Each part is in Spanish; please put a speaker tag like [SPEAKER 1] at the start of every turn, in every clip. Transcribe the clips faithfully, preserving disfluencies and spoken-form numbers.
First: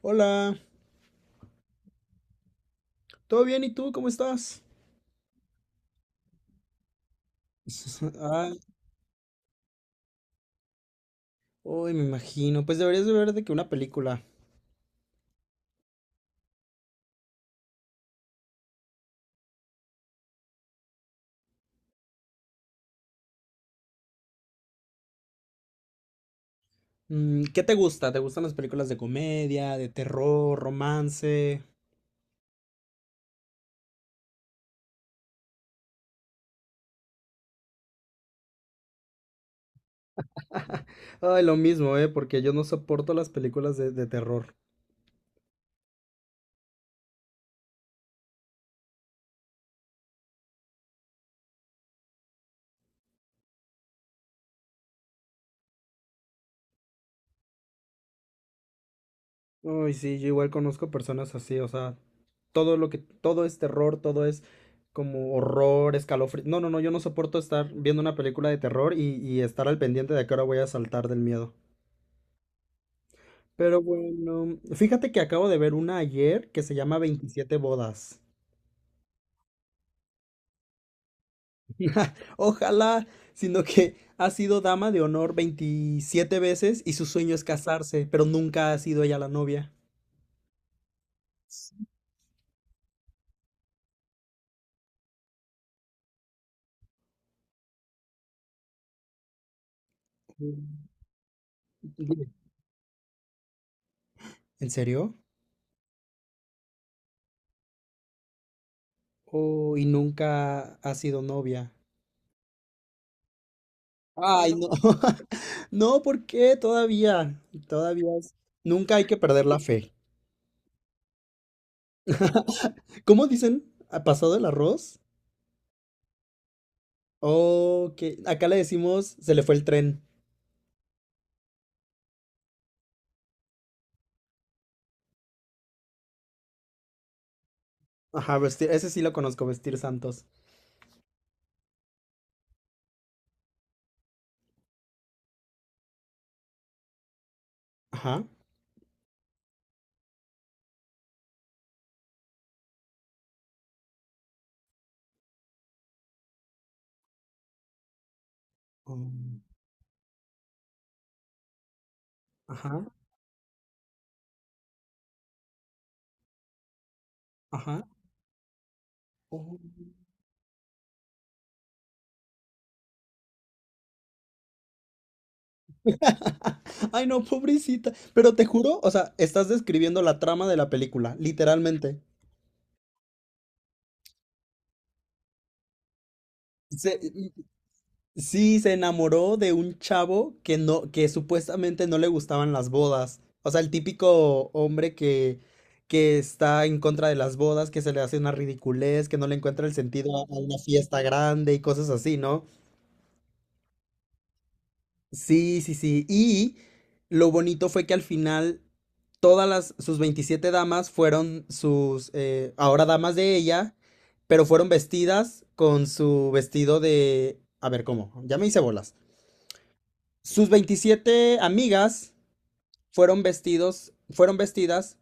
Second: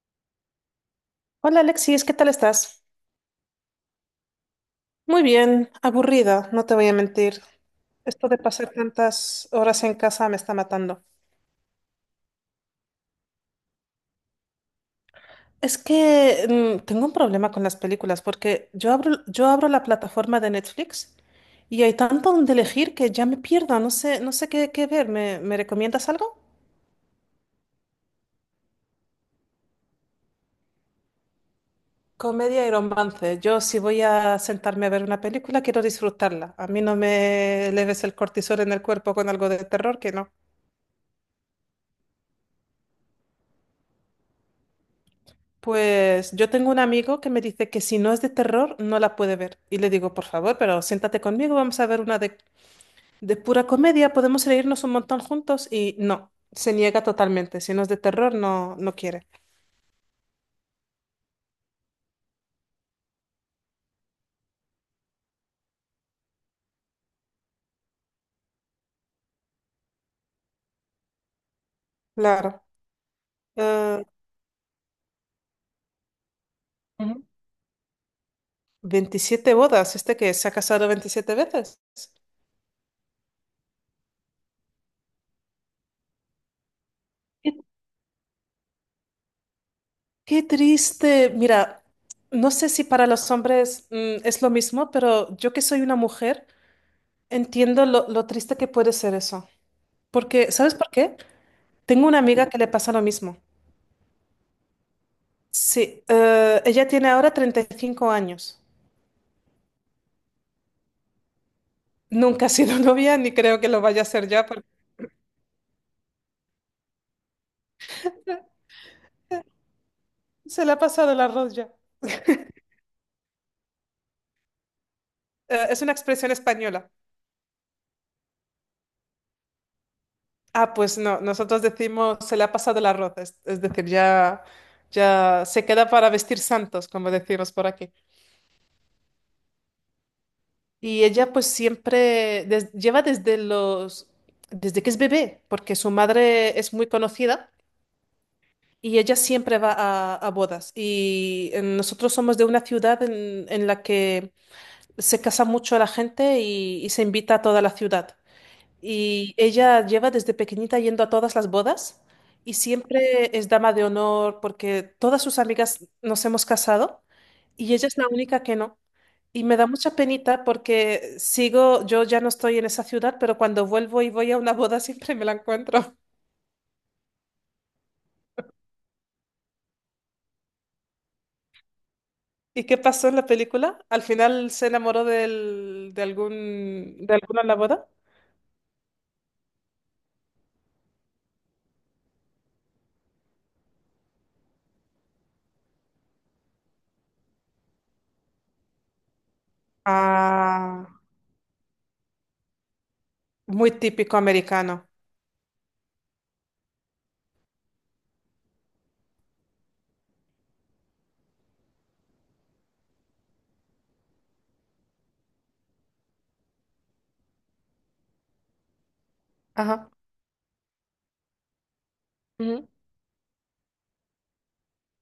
[SPEAKER 1] Hola,
[SPEAKER 2] Hola Alexis, ¿qué tal estás?
[SPEAKER 1] ¿todo bien? ¿Y tú cómo estás?
[SPEAKER 2] Muy bien, aburrida, no te voy a mentir. Esto de
[SPEAKER 1] Ay,
[SPEAKER 2] pasar tantas horas en casa me está matando.
[SPEAKER 1] uy, me imagino. Pues deberías de ver de que una película.
[SPEAKER 2] Es que mm, tengo un problema con las películas porque yo abro, yo abro la plataforma de Netflix y hay tanto donde elegir que ya me pierdo, no sé, no sé qué, qué ver. ¿Me, me recomiendas algo?
[SPEAKER 1] Mm, ¿Qué te gusta? ¿Te gustan las películas de comedia, de terror, romance?
[SPEAKER 2] Comedia y romance. Yo si voy a sentarme a ver una película quiero disfrutarla. A mí no me leves el cortisol en el cuerpo con algo de terror que no.
[SPEAKER 1] Ay, lo mismo, ¿eh? Porque yo no soporto las películas de, de terror.
[SPEAKER 2] Pues yo tengo un amigo que me dice que si no es de terror, no la puede ver. Y le digo, por favor, pero siéntate conmigo, vamos a ver una de, de, pura comedia, podemos reírnos un montón juntos. Y no, se niega totalmente. Si no es de terror, no, no quiere.
[SPEAKER 1] Uy, sí, yo igual conozco personas así. O sea, todo lo que, todo es terror, todo es como horror, escalofrío. No, no, no, yo no soporto estar viendo una película de terror y, y estar al pendiente de a qué hora voy a saltar del miedo.
[SPEAKER 2] Claro.
[SPEAKER 1] Pero
[SPEAKER 2] Eh,
[SPEAKER 1] bueno, fíjate que acabo de ver una ayer que se llama
[SPEAKER 2] Ujú.
[SPEAKER 1] veintisiete bodas.
[SPEAKER 2] veintisiete bodas, este que se ha casado veintisiete veces.
[SPEAKER 1] Ojalá, sino que ha sido dama de honor veintisiete veces y su sueño es casarse, pero nunca ha sido ella la novia.
[SPEAKER 2] Qué triste. Mira, no sé si para los hombres mm, es lo mismo, pero yo que soy una mujer, entiendo lo, lo triste que puede ser eso. Porque,
[SPEAKER 1] Dime.
[SPEAKER 2] ¿sabes por qué? Tengo una amiga que le pasa lo mismo.
[SPEAKER 1] ¿En serio?
[SPEAKER 2] Sí, eh, ella tiene ahora treinta y cinco años.
[SPEAKER 1] Oh, y nunca ha sido novia.
[SPEAKER 2] Nunca ha sido novia ni creo que lo vaya a ser ya
[SPEAKER 1] Ay,
[SPEAKER 2] porque
[SPEAKER 1] no. No, ¿por qué? Todavía, todavía es- Nunca hay que perder la fe.
[SPEAKER 2] se le ha pasado el arroz ya.
[SPEAKER 1] ¿Cómo dicen? ¿Ha pasado el arroz?
[SPEAKER 2] Eh, es una expresión española.
[SPEAKER 1] Oh, que acá le decimos se le fue el tren.
[SPEAKER 2] Ah, pues no, nosotros decimos se le ha pasado el arroz, es, es decir, ya, ya se queda para vestir santos, como decimos por aquí.
[SPEAKER 1] Ajá, vestir, ese sí lo conozco, vestir santos.
[SPEAKER 2] Y ella pues siempre des- lleva desde los, desde que es bebé, porque su madre es muy conocida.
[SPEAKER 1] Ajá.
[SPEAKER 2] Y ella siempre va a, a bodas. Y eh, nosotros somos de una ciudad en, en la que se casa mucho a la gente y, y se invita a toda la ciudad. Y
[SPEAKER 1] Mm.
[SPEAKER 2] ella lleva desde pequeñita yendo a todas las bodas y
[SPEAKER 1] Ajá,
[SPEAKER 2] siempre es dama de honor porque todas sus amigas nos hemos casado y
[SPEAKER 1] ajá.
[SPEAKER 2] ella es la única que no. Y me
[SPEAKER 1] Oh.
[SPEAKER 2] da mucha penita porque sigo, yo ya no estoy en esa ciudad, pero cuando vuelvo y voy a una boda siempre me la encuentro.
[SPEAKER 1] Ay, no, pobrecita. Pero te juro, o sea, estás describiendo la trama de la película, literalmente.
[SPEAKER 2] ¿Y qué pasó en la película? ¿Al final se enamoró del, de algún,
[SPEAKER 1] Se-
[SPEAKER 2] de alguna en la boda?
[SPEAKER 1] sí, se enamoró de un chavo que no, que supuestamente no le gustaban las bodas. O sea, el típico hombre que, que está en contra de las bodas, que se le hace una ridiculez, que no le encuentra el sentido a a una
[SPEAKER 2] Ah,
[SPEAKER 1] fiesta grande y cosas así, ¿no?
[SPEAKER 2] muy típico americano.
[SPEAKER 1] Sí, sí, sí. Y lo bonito fue que al final todas las, sus veintisiete damas fueron sus, eh, ahora damas de ella, pero fueron vestidas con su vestido de, a ver, ¿cómo? Ya me hice bolas.
[SPEAKER 2] Ajá.
[SPEAKER 1] Sus veintisiete amigas
[SPEAKER 2] Ujú.
[SPEAKER 1] fueron vestidos, fueron vestidas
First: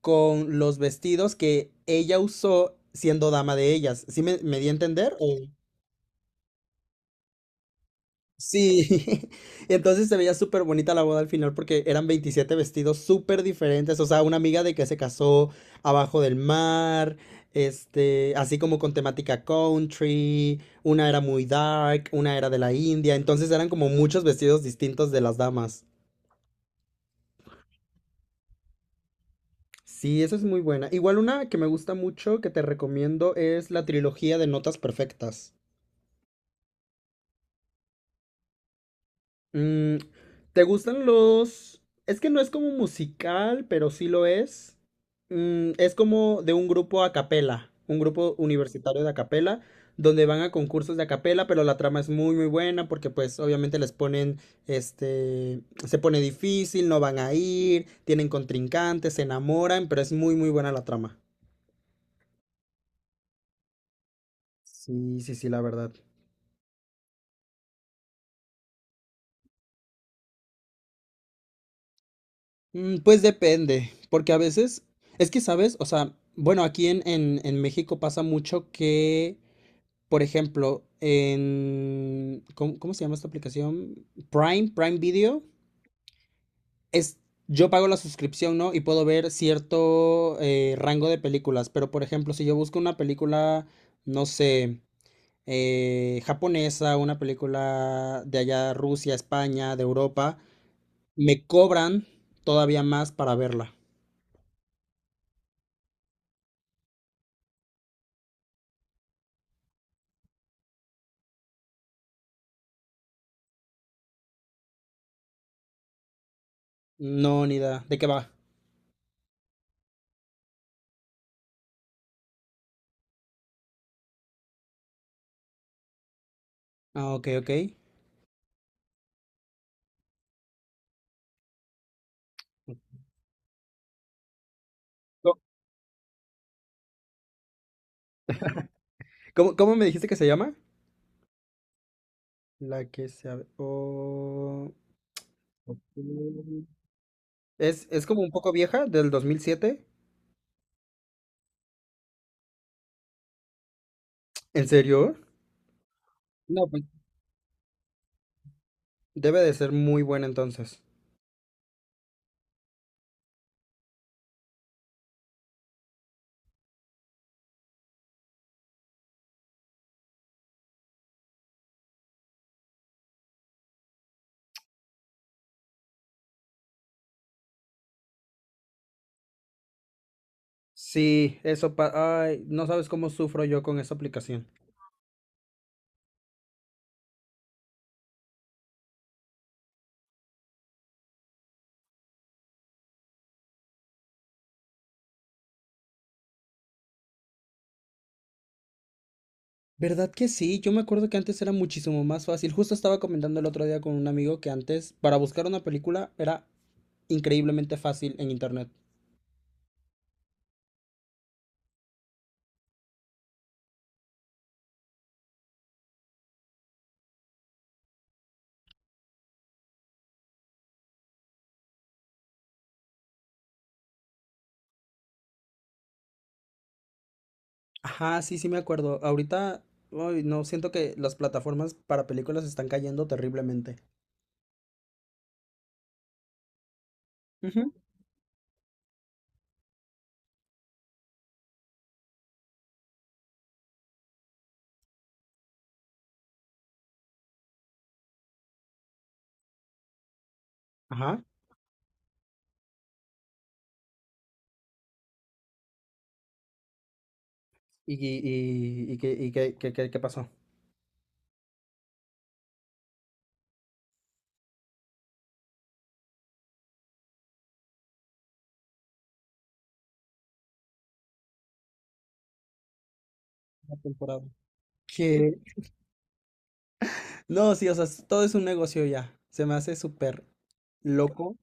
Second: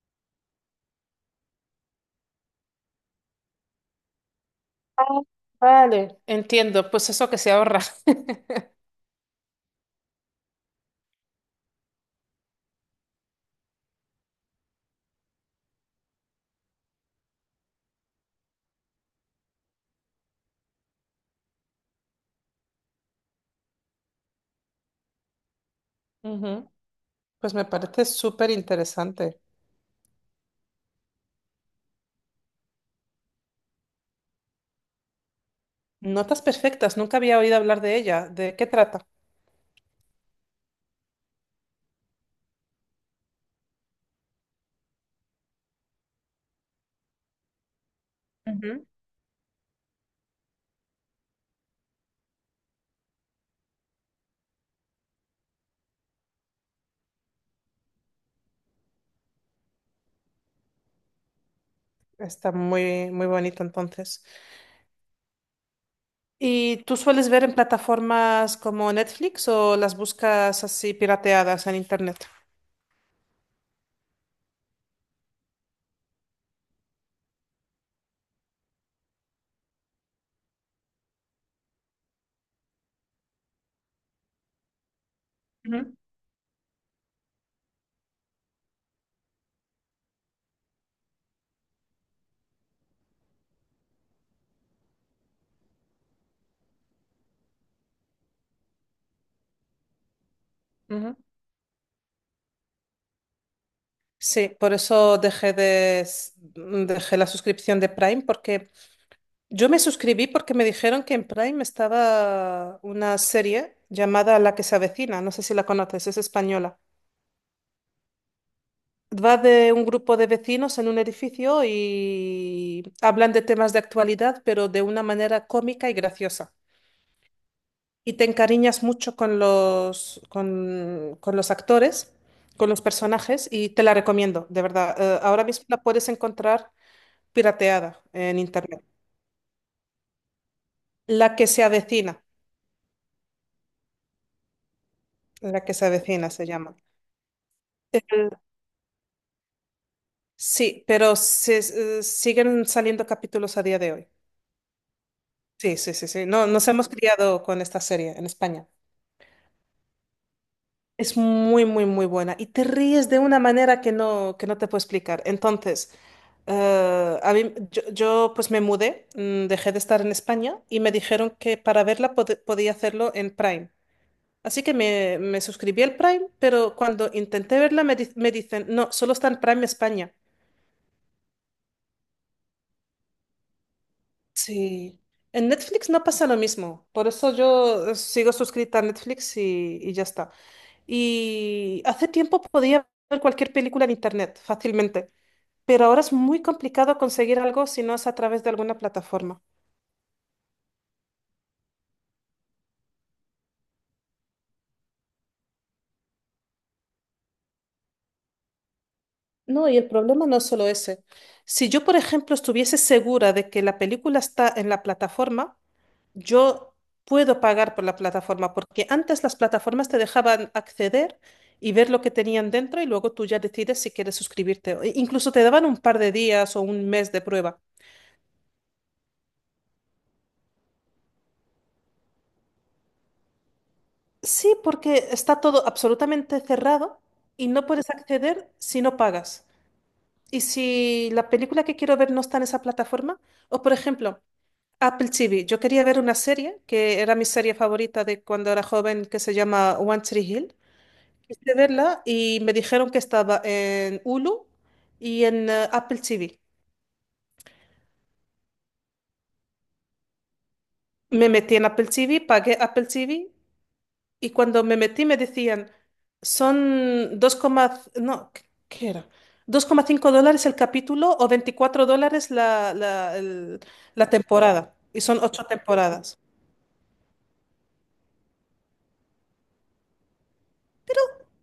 [SPEAKER 1] con los vestidos que ella usó siendo dama de ellas. ¿Sí me, me di a
[SPEAKER 2] Ah,
[SPEAKER 1] entender?
[SPEAKER 2] vale. Entiendo, pues eso que se ahorra.
[SPEAKER 1] Sí, y entonces se veía súper bonita la boda al final porque eran veintisiete vestidos súper diferentes. O sea, una amiga de que se casó abajo del mar, este, así como con temática country, una era muy dark, una era de la India, entonces eran como muchos vestidos distintos de las damas.
[SPEAKER 2] Ujú. Pues me parece súper interesante.
[SPEAKER 1] Sí, eso es muy buena. Igual una que me gusta mucho, que te recomiendo, es la trilogía de Notas Perfectas.
[SPEAKER 2] Notas perfectas, nunca había oído hablar de ella. ¿De qué trata?
[SPEAKER 1] Mm, ¿te gustan los...? Es que no es como musical, pero sí lo es. Mm, es como de un grupo a capela, un grupo
[SPEAKER 2] Ujú.
[SPEAKER 1] universitario de a capela, donde van a concursos de a capela, pero la trama es muy muy buena porque pues obviamente les ponen, este, se pone difícil, no van a ir, tienen contrincantes, se enamoran, pero es muy muy buena la trama.
[SPEAKER 2] Está muy, muy bonito entonces.
[SPEAKER 1] Sí, sí, sí, la verdad.
[SPEAKER 2] ¿Y tú sueles ver en plataformas como Netflix o las buscas así pirateadas en internet?
[SPEAKER 1] Mm, pues depende, porque a veces, es que sabes, o sea, bueno, aquí en, en, en México pasa mucho que, por ejemplo, en, ¿cómo, cómo se llama esta aplicación? Prime, Prime Video,
[SPEAKER 2] Ujú,
[SPEAKER 1] es, yo pago la suscripción, ¿no? Y puedo ver cierto eh, rango de películas, pero por ejemplo, si yo busco una película, no sé, eh, japonesa, una película de allá, Rusia, España, de Europa,
[SPEAKER 2] ujú.
[SPEAKER 1] me cobran todavía más para verla.
[SPEAKER 2] Sí, por eso dejé de, s- mm, dejé la suscripción de Prime, porque yo me suscribí porque me dijeron que en Prime estaba una serie llamada La que se avecina, no sé si la conoces, es española.
[SPEAKER 1] No, ni idea. ¿De qué va?
[SPEAKER 2] Va de un grupo de vecinos en un edificio y hablan de temas de actualidad, pero de una manera cómica y graciosa.
[SPEAKER 1] Ah, ok, ok.
[SPEAKER 2] Y te encariñas mucho con los, con, con los actores, con los personajes, y te la recomiendo, de verdad. Eh,
[SPEAKER 1] No,
[SPEAKER 2] ahora mismo la puedes encontrar pirateada en internet.
[SPEAKER 1] ¿cómo, cómo me dijiste que se llama?
[SPEAKER 2] La que se avecina,
[SPEAKER 1] La que se... abre- Oh...
[SPEAKER 2] la que
[SPEAKER 1] ok.
[SPEAKER 2] se avecina se llama.
[SPEAKER 1] Es, es como un
[SPEAKER 2] El-
[SPEAKER 1] poco vieja, del dos mil siete.
[SPEAKER 2] sí, pero se- eh, siguen saliendo capítulos a día de hoy.
[SPEAKER 1] ¿En serio?
[SPEAKER 2] Sí, sí, sí, sí. No,
[SPEAKER 1] No,
[SPEAKER 2] nos
[SPEAKER 1] pues
[SPEAKER 2] hemos criado con esta serie en España.
[SPEAKER 1] debe de ser muy buena entonces.
[SPEAKER 2] Es muy, muy, muy buena. Y te ríes de una manera que no, que no te puedo explicar. Entonces, eh, a mí, yo, yo, pues me mudé, mm, dejé de estar en España y me dijeron que para verla pod- podía hacerlo en Prime. Así que me, me suscribí al Prime, pero cuando intenté verla me, di- me dicen, no, solo está en Prime España.
[SPEAKER 1] Sí, eso pa... Ay, no sabes cómo sufro yo con esa aplicación.
[SPEAKER 2] Sí. En Netflix no pasa lo mismo, por eso yo eh, sigo suscrita a Netflix y, y ya está. Y hace tiempo podía ver cualquier película en Internet fácilmente, pero ahora es muy complicado conseguir algo si no es a través de alguna plataforma.
[SPEAKER 1] ¿Verdad que sí? Yo me acuerdo que antes era muchísimo más fácil. Justo estaba comentando el otro día con un amigo que antes, para buscar una película, era increíblemente fácil en internet.
[SPEAKER 2] No, y el problema no es solo ese. Si yo, por ejemplo, estuviese segura de que la película está en la plataforma, yo puedo pagar por la plataforma, porque antes las plataformas te dejaban acceder y ver lo que tenían dentro y luego tú ya decides si quieres suscribirte, o- e Incluso te daban un par de días o un mes de prueba.
[SPEAKER 1] Ajá, sí, sí me acuerdo. Ahorita, uy, no, siento que las plataformas para películas están cayendo terriblemente.
[SPEAKER 2] Sí, porque está todo absolutamente cerrado y no
[SPEAKER 1] Ujú.
[SPEAKER 2] puedes acceder si no pagas. Y si la película que quiero ver no está en esa plataforma, o por ejemplo, Apple T V, yo quería ver una serie que era mi serie favorita de cuando era joven que se llama One Tree Hill.
[SPEAKER 1] Ajá.
[SPEAKER 2] quise verla y me dijeron que estaba en Hulu y en eh, Apple T V.
[SPEAKER 1] ¿Y, y, y, y qué, y qué, qué, qué- qué pasó?
[SPEAKER 2] Me metí en Apple T V, pagué Apple T V y cuando me metí me decían, son dos coma no, ¿qué qué era? dos coma cinco dólares el capítulo o veinticuatro dólares la, la, el-
[SPEAKER 1] La
[SPEAKER 2] la
[SPEAKER 1] temporada.
[SPEAKER 2] temporada. Y son
[SPEAKER 1] Que,
[SPEAKER 2] ocho temporadas.
[SPEAKER 1] no, sí, o sea, es- todo es un negocio ya. Se me hace súper loco.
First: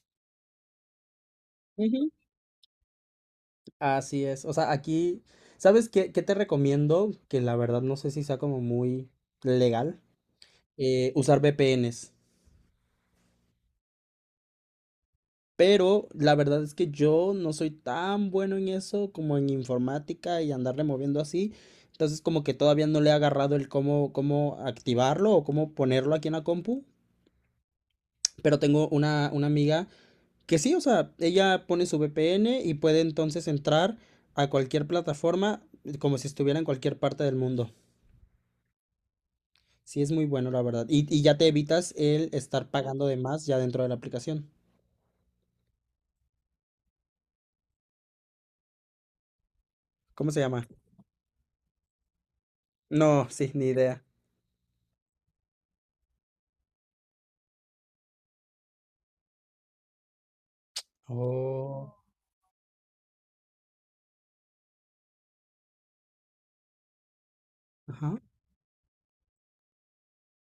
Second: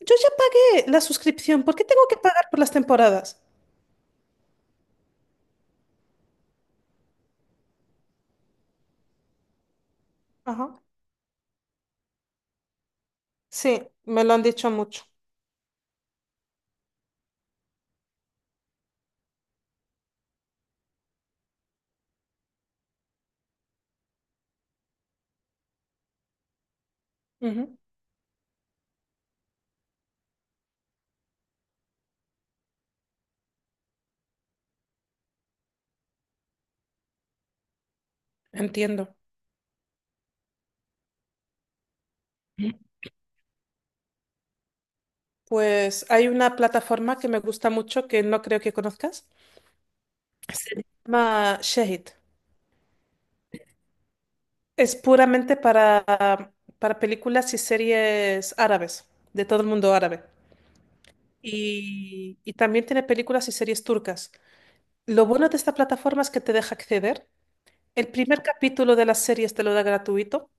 [SPEAKER 2] Yo ya pagué la suscripción, ¿por qué tengo
[SPEAKER 1] Ujú.
[SPEAKER 2] que pagar por las temporadas?
[SPEAKER 1] Así es. O sea, aquí, ¿sabes qué, qué te recomiendo? Que la verdad no sé si sea como muy legal.
[SPEAKER 2] Ajá.
[SPEAKER 1] eh, usar V P Ns.
[SPEAKER 2] Sí, me lo han dicho mucho.
[SPEAKER 1] Pero la verdad es que yo no soy tan bueno en eso como en informática y andarle moviendo así. Entonces como que todavía no le he agarrado el cómo, cómo activarlo o cómo ponerlo aquí en la compu.
[SPEAKER 2] Ujú.
[SPEAKER 1] Pero tengo una, una amiga que sí. O sea, ella pone su V P N y puede entonces entrar a cualquier plataforma como si estuviera en cualquier parte del mundo.
[SPEAKER 2] Entiendo.
[SPEAKER 1] Sí, es muy bueno, la verdad. Y, y ya te evitas el estar pagando de más ya dentro de la aplicación.
[SPEAKER 2] Pues hay una plataforma que me gusta mucho que no creo que conozcas.
[SPEAKER 1] ¿Cómo se llama?
[SPEAKER 2] Se llama Shahid.
[SPEAKER 1] No, sí, ni idea.
[SPEAKER 2] Es puramente para, para, películas y series árabes, de todo el mundo árabe.
[SPEAKER 1] Oh.
[SPEAKER 2] Y, y también tiene películas y series turcas. Lo bueno de esta plataforma es que te deja acceder. El
[SPEAKER 1] Ajá.
[SPEAKER 2] primer capítulo de las series te lo da gratuito.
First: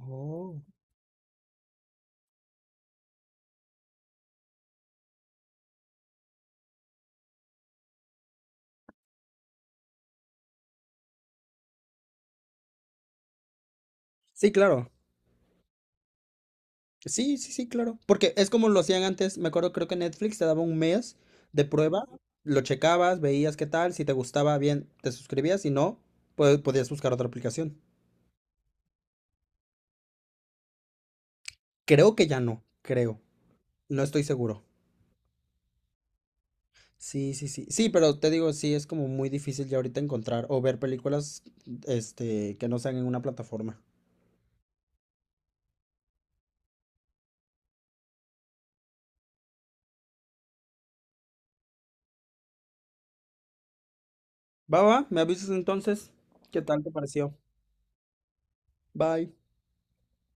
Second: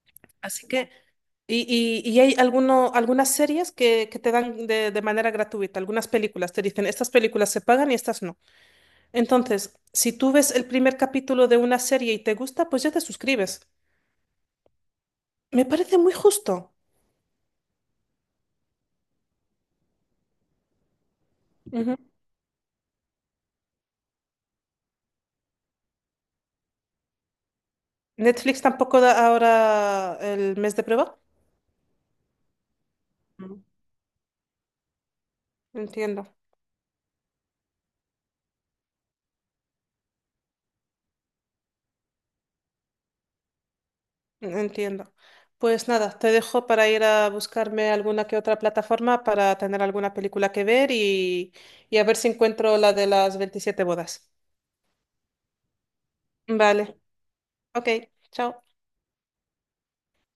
[SPEAKER 1] Oh,
[SPEAKER 2] Así que, y, y- y hay alguno, algunas series que, que te dan de, de manera gratuita, algunas películas. Te dicen, estas películas se pagan y estas no. Entonces, si tú ves el primer capítulo de una serie y te gusta, pues ya te suscribes.
[SPEAKER 1] sí, claro.
[SPEAKER 2] Me parece muy justo.
[SPEAKER 1] Sí, sí, sí, claro. Porque es como lo hacían antes, me acuerdo, creo que Netflix te daba un mes de
[SPEAKER 2] Ujú.
[SPEAKER 1] prueba, lo checabas, veías qué tal, si te gustaba bien, te suscribías, si no, pues podías buscar otra aplicación.
[SPEAKER 2] Netflix tampoco da ahora el mes de prueba.
[SPEAKER 1] Creo que ya no, creo.
[SPEAKER 2] Mm.
[SPEAKER 1] No estoy seguro.
[SPEAKER 2] Entiendo,
[SPEAKER 1] Sí, sí, sí. Sí, pero te digo, sí, es como muy difícil ya ahorita encontrar o ver películas, este, que no sean en una plataforma.
[SPEAKER 2] entiendo. Pues nada, te dejo para ir a buscarme alguna que otra plataforma para tener alguna película que ver y, y a ver si encuentro la de las veintisiete bodas.
[SPEAKER 1] Va, va, me avisas entonces, ¿qué tal te
[SPEAKER 2] Vale,
[SPEAKER 1] pareció?
[SPEAKER 2] ok, chao.
[SPEAKER 1] Bye.